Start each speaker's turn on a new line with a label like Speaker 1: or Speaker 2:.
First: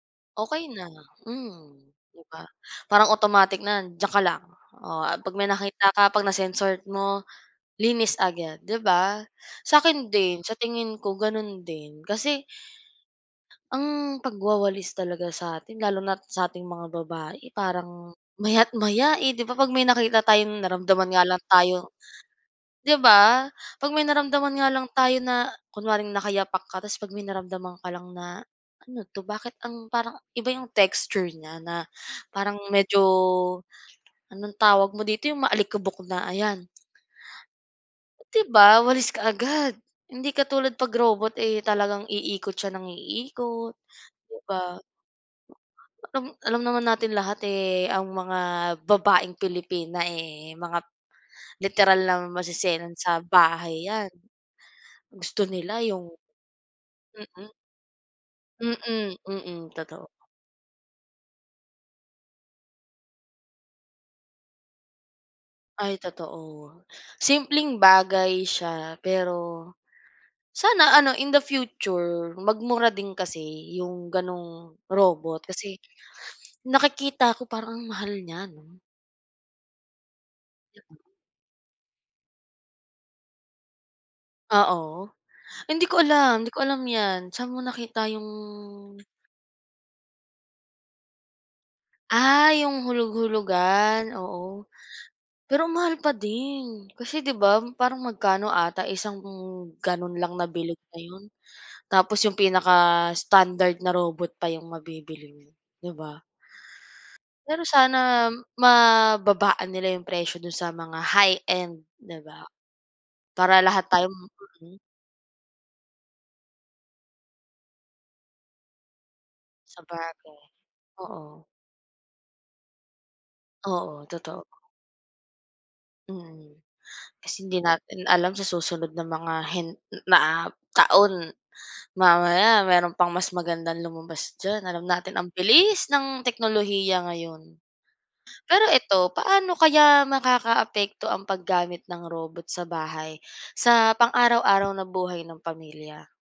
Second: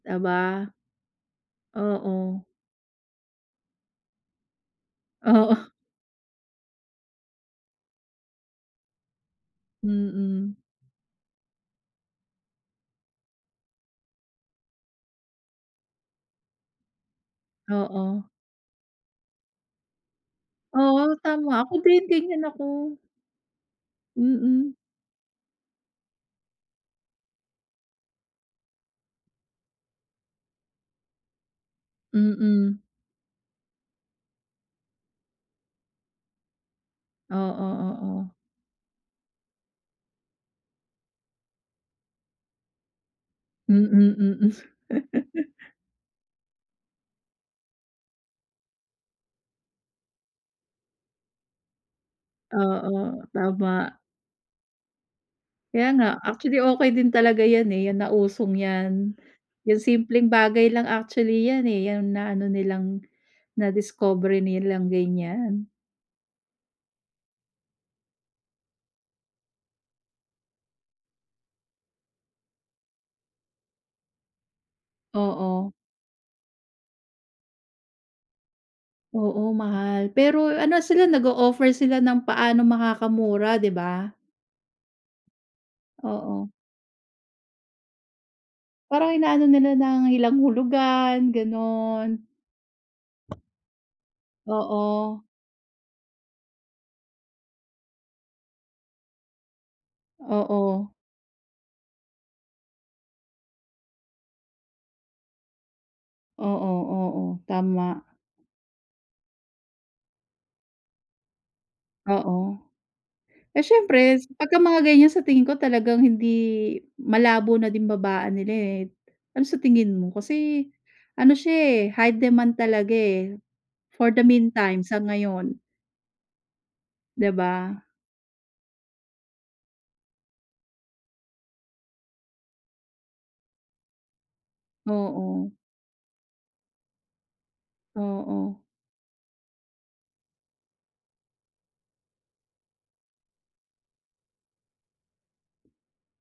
Speaker 1: Aba,
Speaker 2: Okey na, hmm, 'di
Speaker 1: oo.
Speaker 2: ba? Parang automatic na, "Diyan ka lang." Oh, ah 'pag may
Speaker 1: Oo.
Speaker 2: nakita ka, 'pag na-sense mo linis agad 'di ba? Sa akin din,
Speaker 1: Mm.
Speaker 2: sa tingin ko gano'n din kasi. Ang pagwawalis talaga sa atin lalo na't sa ating mga babae parang
Speaker 1: Oo.
Speaker 2: maya't maya eh. 'Di ba, 'pag may nakita tayong
Speaker 1: Oo,
Speaker 2: naramdaman nga lang
Speaker 1: tama ako
Speaker 2: tayong
Speaker 1: din ganyan ako.
Speaker 2: 'di ba? 'Pag may naramdaman nga
Speaker 1: Mm.
Speaker 2: lang tayo na kunwaring nakayapak ka tapos 'pag may naramdaman ka lang na, "Ano 'to bakit ang parang iba 'yong texture niya," na parang
Speaker 1: Mm.
Speaker 2: medyo anong tawag mo dito, 'yong maalikabok na ayan.
Speaker 1: Oo, oo.
Speaker 2: 'Di ba? Walis kaagad. Hindi katulad 'pag robot eh, talagang iikot siya ng iikot,
Speaker 1: Mm,
Speaker 2: di
Speaker 1: mm.
Speaker 2: ba? Alam alam naman natin lahat eh, ang mga babaeng Pilipina eh, mga literal na maseselan sa
Speaker 1: Oo,
Speaker 2: bahay
Speaker 1: tama.
Speaker 2: 'yan. Gusto nila
Speaker 1: Kaya nga.
Speaker 2: yung
Speaker 1: Actually, okey din talaga
Speaker 2: Mm.
Speaker 1: 'yan eh, yan nausong
Speaker 2: Mm,
Speaker 1: 'yan.
Speaker 2: mm.
Speaker 1: Yung
Speaker 2: Totoo.
Speaker 1: simpleng bagay lang actually 'yan eh, 'yan na-ano nilang nadiskubre nilang ganyan.
Speaker 2: Ay totoo. Simpleng bagay siya pero sana ano, in the future magmura din kasi 'yong ganung robot,
Speaker 1: Oo.
Speaker 2: kasi nakikita ko parang ang mahal niya, 'no?
Speaker 1: Oo, mahal. Pero ano sila nag-o-offer sila ng paano makakamura, di ba?
Speaker 2: Oo. Hindi ko alam
Speaker 1: Oo.
Speaker 2: hindi ko alam 'yan saan mo nakita 'yong
Speaker 1: Parang ina-ano nila ng ilang hulugan, gano'n.
Speaker 2: Ah, 'yong hulog-hulugan, oo.
Speaker 1: Oo.
Speaker 2: Pero ang mahal pa din, kasi 'di ba, parang magkano ata isang ganon lang nabilog
Speaker 1: Oo.
Speaker 2: na 'yon tapos 'yong pinaka-standard na robot pa 'yong mabibili mo, 'di ba?
Speaker 1: Oo, oo.
Speaker 2: Pero
Speaker 1: Tama.
Speaker 2: sana mababaan nila yung presyo dun sa mga high-end, di ba?
Speaker 1: Oo.
Speaker 2: Para
Speaker 1: Eh
Speaker 2: lahat tayo
Speaker 1: siyempre pagka mga
Speaker 2: makabili.
Speaker 1: ganyan sa tingin ko, talagang hindi malabo na din babaan nila eh, Ano sa tingin mo?
Speaker 2: Sabagay,
Speaker 1: Kasi ano
Speaker 2: oo.
Speaker 1: siya eh, high demand talaga eh,
Speaker 2: Oo,
Speaker 1: for the
Speaker 2: totoo.
Speaker 1: mean time, sa ngayon.
Speaker 2: Mm,
Speaker 1: 'Di
Speaker 2: kasi hindi
Speaker 1: ba?
Speaker 2: natin alam sa susunod na mga hen na taon, mamaya meron pang mas magandang lumabas diyan. Alam natin ang
Speaker 1: Oo.
Speaker 2: bilis ng teknolohiya ngayon.
Speaker 1: Oo.
Speaker 2: Pero eto, paano kaya makakaapekto ang paggamit ng robot sa bahay sa pang-araw-araw na buhay ng pamilya?